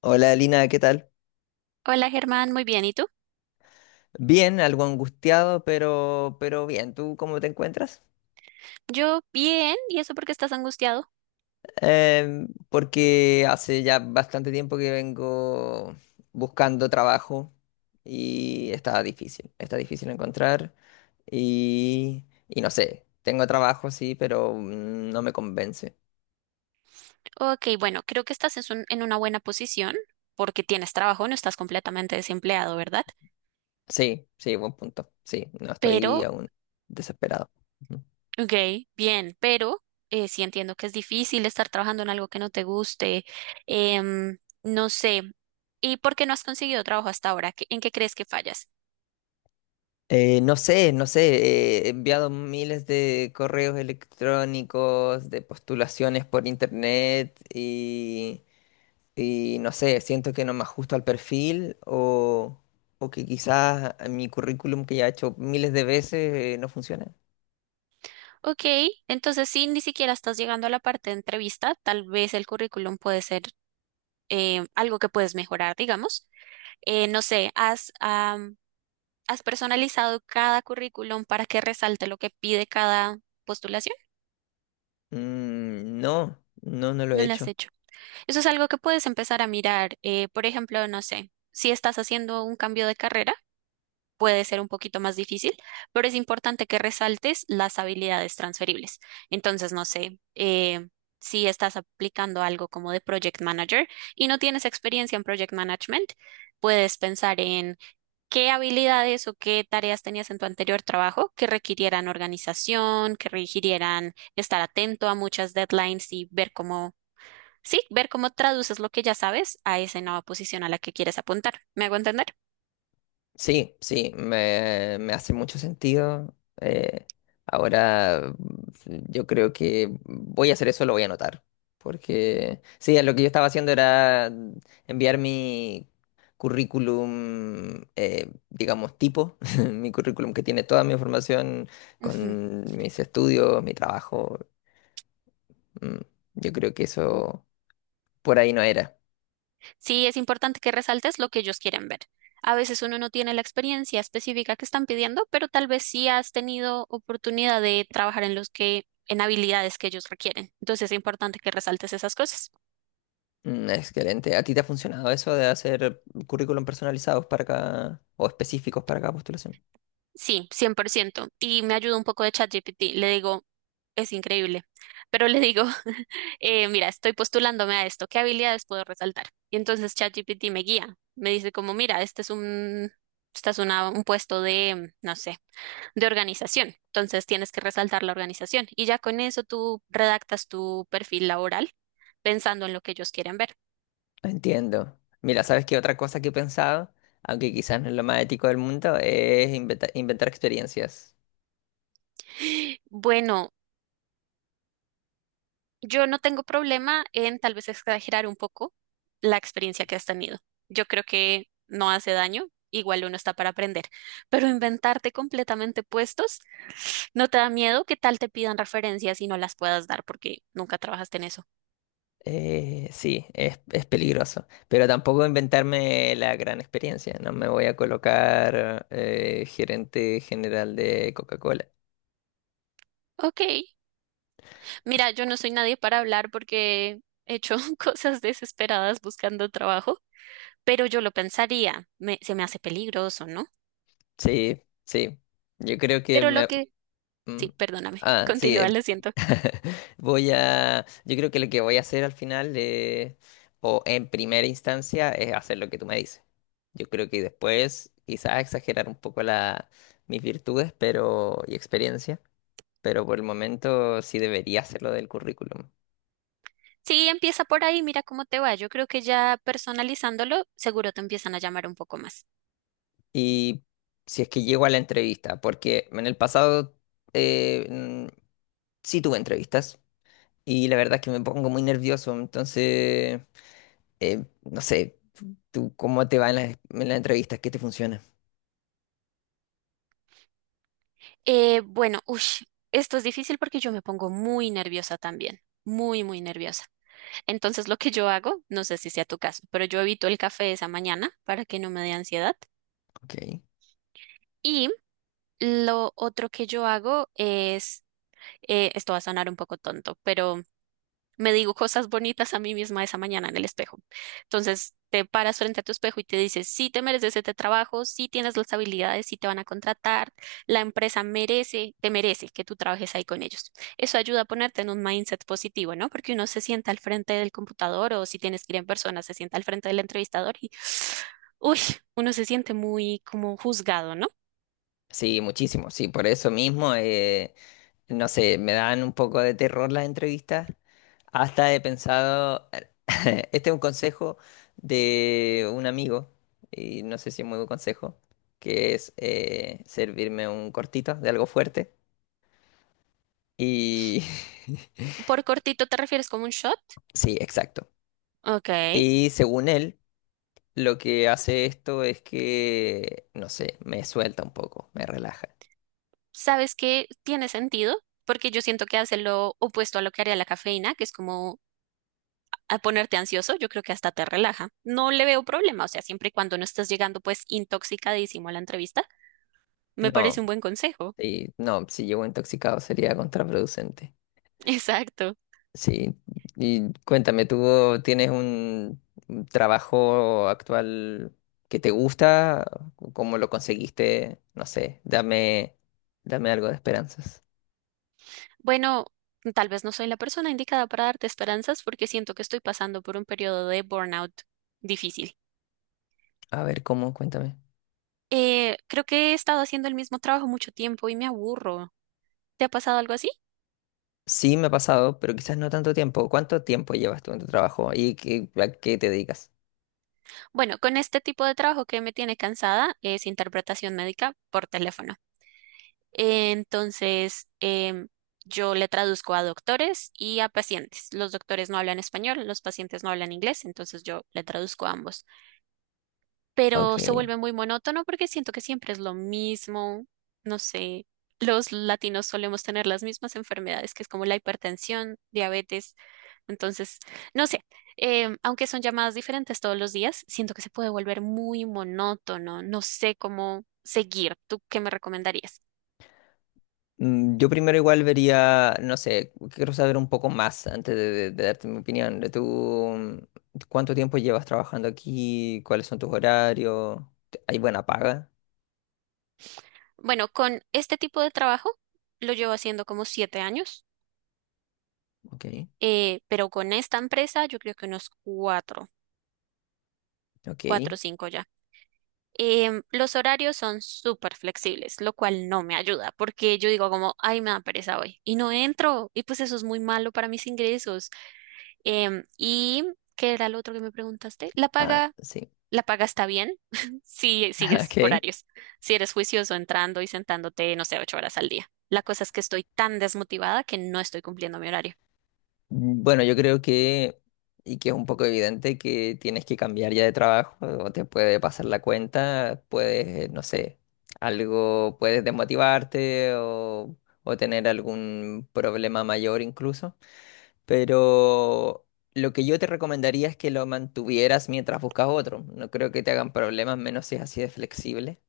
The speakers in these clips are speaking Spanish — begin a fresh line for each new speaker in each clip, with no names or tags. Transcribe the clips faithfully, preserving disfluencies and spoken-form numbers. Hola Lina, ¿qué tal?
Hola Germán, muy bien. ¿Y tú?
Bien, algo angustiado, pero, pero bien. ¿Tú cómo te encuentras?
Yo bien. ¿Y eso por qué estás angustiado?
Em, porque hace ya bastante tiempo que vengo buscando trabajo y está difícil, está difícil encontrar y, y no sé, tengo trabajo sí, pero mm, no me convence.
Ok, bueno, creo que estás es un- en una buena posición porque tienes trabajo, no estás completamente desempleado, ¿verdad?
Sí, sí, buen punto. Sí, no estoy
Pero,
aún desesperado.
ok, bien, pero eh, sí entiendo que es difícil estar trabajando en algo que no te guste. em, no sé. ¿Y por qué no has conseguido trabajo hasta ahora? ¿Qué- ¿En qué crees que fallas?
Eh, no sé, no sé, eh, he enviado miles de correos electrónicos, de postulaciones por internet y, y no sé, siento que no me ajusto al perfil o, o que quizás mi currículum que ya he hecho miles de veces eh, no funciona.
Ok, entonces sí, ni siquiera estás llegando a la parte de entrevista. Tal vez el currículum puede ser eh, algo que puedes mejorar, digamos. Eh, no sé, has, am, has personalizado cada currículum para que resalte lo que pide cada postulación.
Mm, no, no, no lo he
No lo has
hecho.
hecho. Eso es algo que puedes empezar a mirar. Eh, por ejemplo, no sé, si estás haciendo un cambio de carrera, puede ser un poquito más difícil, pero es importante que resaltes las habilidades transferibles. Entonces, no sé, eh, si estás aplicando algo como de project manager y no tienes experiencia en project management, puedes pensar en ¿qué habilidades o qué tareas tenías en tu anterior trabajo que requirieran organización, que requirieran estar atento a muchas deadlines y ver cómo, sí, ver cómo traduces lo que ya sabes a esa nueva posición a la que quieres apuntar? ¿Me hago entender?
Sí, sí, me, me hace mucho sentido. Eh, ahora mm, yo creo que voy a hacer eso, lo voy a anotar. Porque sí, lo que yo estaba haciendo era enviar mi currículum, eh, digamos, tipo, mi currículum que tiene toda mi información
Ujú.
con mis estudios, mi trabajo. Mm, Yo creo que eso por ahí no era.
Sí, es importante que resaltes lo que ellos quieren ver. A veces uno no tiene la experiencia específica que están pidiendo, pero tal vez sí has tenido oportunidad de trabajar en los que, en habilidades que ellos requieren. Entonces es importante que resaltes esas cosas.
Mm, Excelente. ¿A ti te ha funcionado eso de hacer currículum personalizados para cada, o específicos para cada postulación?
Sí, cien por ciento. Y me ayuda un poco de ChatGPT. Le digo, es increíble. Pero le digo, eh, mira, estoy postulándome a esto. ¿Qué habilidades puedo resaltar? Y entonces ChatGPT me guía. Me dice como, mira, este es un, esta es una, un puesto de, no sé, de organización. Entonces tienes que resaltar la organización. Y ya con eso tú redactas tu perfil laboral pensando en lo que ellos quieren ver.
Entiendo. Mira, ¿sabes qué otra cosa que he pensado, aunque quizás no es lo más ético del mundo, es inventa- inventar experiencias?
Bueno, yo no tengo problema en tal vez exagerar un poco la experiencia que has tenido. Yo creo que no hace daño, igual uno está para aprender, pero inventarte completamente puestos, ¿no te da miedo que tal te pidan referencias y no las puedas dar porque nunca trabajaste en eso?
Eh, sí, es, es peligroso, pero tampoco inventarme la gran experiencia. No me voy a colocar, eh, gerente general de Coca-Cola.
Ok, mira, yo no soy nadie para hablar porque he hecho cosas desesperadas buscando trabajo, pero yo lo pensaría, me- se me hace peligroso, ¿no?
Sí, sí. Yo creo que
Pero lo
me.
que...
Mm.
Sí, perdóname,
Ah, sí.
continúa,
eh,
lo siento.
Voy a. Yo creo que lo que voy a hacer al final, eh, o en primera instancia, es hacer lo que tú me dices. Yo creo que después, quizás exagerar un poco la, mis virtudes, pero y experiencia, pero por el momento sí debería hacerlo del currículum.
Sí, empieza por ahí, mira cómo te va. Yo creo que ya personalizándolo, seguro te empiezan a llamar un poco más.
Y si es que llego a la entrevista, porque en el pasado eh, mm, sí tuve entrevistas y la verdad es que me pongo muy nervioso, entonces. Eh, no sé, tú, ¿cómo te va en las, en las entrevistas? ¿Qué te funciona?
Eh, bueno, ush, esto es difícil porque yo me pongo muy nerviosa también, muy, muy nerviosa. Entonces, lo que yo hago, no sé si sea tu caso, pero yo evito el café esa mañana para que no me dé ansiedad.
Ok.
Y lo otro que yo hago es, eh, esto va a sonar un poco tonto, pero me digo cosas bonitas a mí misma esa mañana en el espejo. Entonces, te paras frente a tu espejo y te dices, sí te mereces este trabajo, sí tienes las habilidades, sí te van a contratar, la empresa merece, te merece que tú trabajes ahí con ellos. Eso ayuda a ponerte en un mindset positivo, ¿no? Porque uno se sienta al frente del computador o si tienes que ir en persona, se sienta al frente del entrevistador y, uy, uno se siente muy como juzgado, ¿no?
Sí, muchísimo, sí, por eso mismo, eh, no sé, me dan un poco de terror las entrevistas. Hasta he pensado, este es un consejo de un amigo, y no sé si es muy buen consejo, que es, eh, servirme un cortito de algo fuerte. Y
Por cortito te refieres como un shot.
sí, exacto.
Ok.
Y según él, lo que hace esto es que, no sé, me suelta un poco, me relaja.
¿Sabes qué tiene sentido? Porque yo siento que hace lo opuesto a lo que haría la cafeína, que es como a ponerte ansioso, yo creo que hasta te relaja. No le veo problema, o sea, siempre y cuando no estés llegando pues intoxicadísimo a la entrevista, me
No,
parece un buen consejo.
sí, no, si llego intoxicado sería contraproducente.
Exacto.
Sí, y cuéntame, ¿tú tienes un un trabajo actual que te gusta? ¿Cómo lo conseguiste? No sé, dame, dame algo de esperanzas.
Bueno, tal vez no soy la persona indicada para darte esperanzas porque siento que estoy pasando por un periodo de burnout difícil.
A ver, ¿cómo? Cuéntame.
Eh, creo que he estado haciendo el mismo trabajo mucho tiempo y me aburro. ¿Te ha pasado algo así?
Sí, me ha pasado, pero quizás no tanto tiempo. ¿Cuánto tiempo llevas tú en tu trabajo y qué- a qué te dedicas?
Bueno, con este tipo de trabajo que me tiene cansada es interpretación médica por teléfono. Entonces, em, yo le traduzco a doctores y a pacientes. Los doctores no hablan español, los pacientes no hablan inglés, entonces yo le traduzco a ambos
Ok.
pero se vuelve muy monótono porque siento que siempre es lo mismo, no sé, los latinos solemos tener las mismas enfermedades, que es como la hipertensión, diabetes, entonces, no sé, em, aunque son llamadas diferentes todos los días, siento que se puede volver muy monótono, no sé cómo seguir, ¿tú qué me recomendarías?
Mm, Yo primero igual vería, no sé, quiero saber un poco más antes de, de- de darte mi opinión. De. ¿Tú mm, cuánto tiempo llevas trabajando aquí? ¿Cuáles son tus horarios? ¿Te- ¿Hay buena paga?
Bueno, con este tipo de trabajo lo llevo haciendo como siete años,
Ok,
eh, pero con esta empresa yo creo que unos cuatro, cuatro
ok.
o cinco ya. Em, los horarios son súper flexibles, lo cual no me ayuda, porque yo digo como, ay, me da pereza hoy, y no entro, y pues eso es muy malo para mis ingresos. Em, ¿y qué era lo otro que me preguntaste? La
Ah,
paga,
sí.
la paga está bien si sigues
Ok.
horarios, si eres juicioso entrando y sentándote, no sé, ocho horas al día. La cosa es que estoy tan desmotivada que no estoy cumpliendo mi horario.
Mm, Bueno, yo creo que, y que es un poco evidente que tienes que cambiar ya de trabajo o te puede pasar la cuenta, puedes, no sé, algo, puedes desmotivarte o, o tener algún problema mayor incluso. Pero lo que yo te recomendaría es que lo mantuvieras mientras buscas otro. No creo que te hagan problemas, menos si es así de flexible,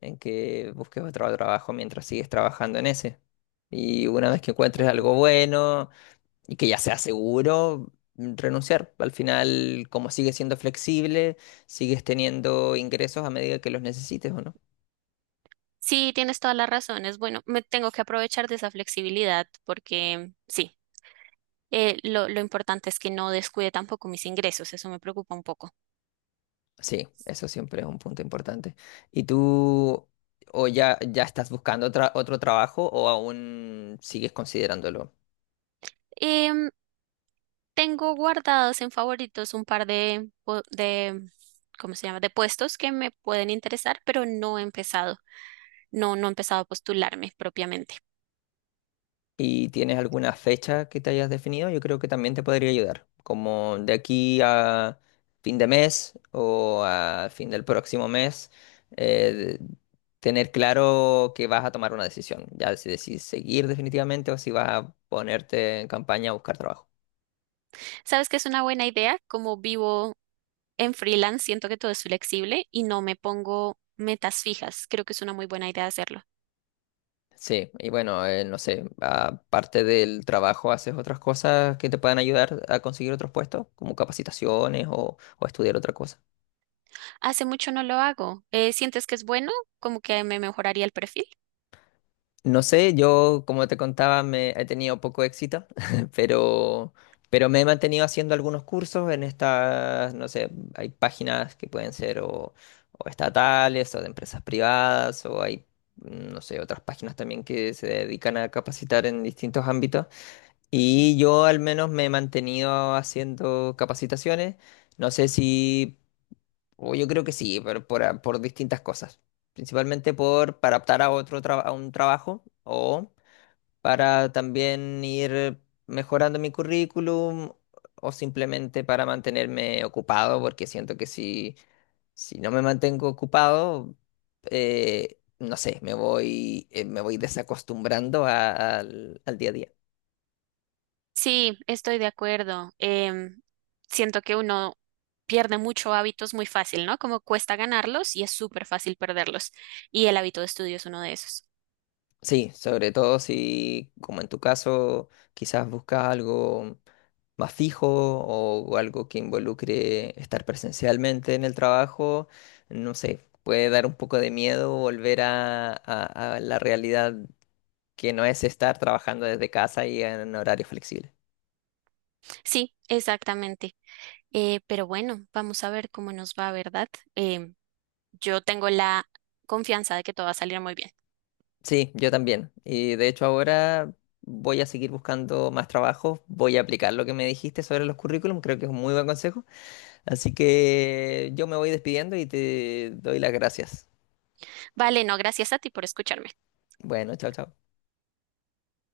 en que busques otro trabajo mientras sigues trabajando en ese. Y una vez que encuentres
Ujú.
algo bueno y que ya sea seguro, mm, renunciar. Al final, como sigues siendo flexible, sigues teniendo ingresos a medida que los necesites, ¿o no?
Sí, tienes todas las razones. Bueno, me tengo que aprovechar de esa flexibilidad porque sí, eh, lo, lo importante es que no descuide tampoco mis ingresos, eso me preocupa un poco.
Sí, eso siempre es un punto importante. ¿Y tú o ya, ya estás buscando otra- otro trabajo o aún sigues considerándolo?
Em, Tengo guardados en favoritos un par de, pu- de, ¿cómo se llama? De puestos que me pueden interesar, pero no he empezado, no, no he empezado a postularme propiamente.
¿Y tienes alguna fecha que te hayas definido? Yo creo que también te podría ayudar, como de aquí a fin de mes o a fin del próximo mes, eh, tener claro que vas a tomar una decisión, ya si decides seguir definitivamente o si vas a ponerte en campaña a buscar trabajo.
¿Sabes que es una buena idea? Como vivo en freelance, siento que todo es flexible y no me pongo metas fijas. Creo que es una muy buena idea hacerlo.
Sí, y bueno, eh, no sé, aparte del trabajo, ¿haces otras cosas que te puedan ayudar a conseguir otros puestos, como capacitaciones o, o estudiar otra cosa?
Hace mucho no lo hago. Eh, ¿sientes que es bueno? ¿Como que me mejoraría el perfil?
No sé, yo, como te contaba, me he tenido poco éxito, pero, pero me he mantenido haciendo algunos cursos en estas, no sé, hay páginas que pueden ser o, o estatales o de empresas privadas o hay, no sé, otras páginas también que se dedican a capacitar en distintos ámbitos.
Ujú.
Y yo al menos me he mantenido haciendo capacitaciones. No sé si, o yo creo que sí, pero por, a- por distintas cosas. Principalmente por para optar a otro traba- a un trabajo o para también ir mejorando mi currículum o simplemente para mantenerme ocupado, porque siento que si, si no me mantengo ocupado, eh, no sé, me voy, eh, me voy desacostumbrando a- al al día a día.
Sí, estoy de acuerdo. Em, siento que uno pierde mucho hábitos muy fácil, ¿no? Como cuesta ganarlos y es súper fácil perderlos. Y el hábito de estudio es uno de esos.
Sí, sobre todo si, como en tu caso, quizás buscas algo más fijo o algo que involucre estar presencialmente en el trabajo, no sé, puede dar un poco de miedo volver a, a- a la realidad que no es estar trabajando desde casa y en horario flexible.
Sí, exactamente. Eh, pero bueno, vamos a ver cómo nos va, ¿verdad? Em, yo tengo la confianza de que todo va a salir muy bien.
Sí, yo también. Y de hecho ahora voy a seguir buscando más trabajos, voy a aplicar lo que me dijiste sobre los currículum, creo que es un muy buen consejo. Así que yo me voy despidiendo y te doy las gracias.
Vale, no, gracias a ti por escucharme.
Bueno, chao, chao.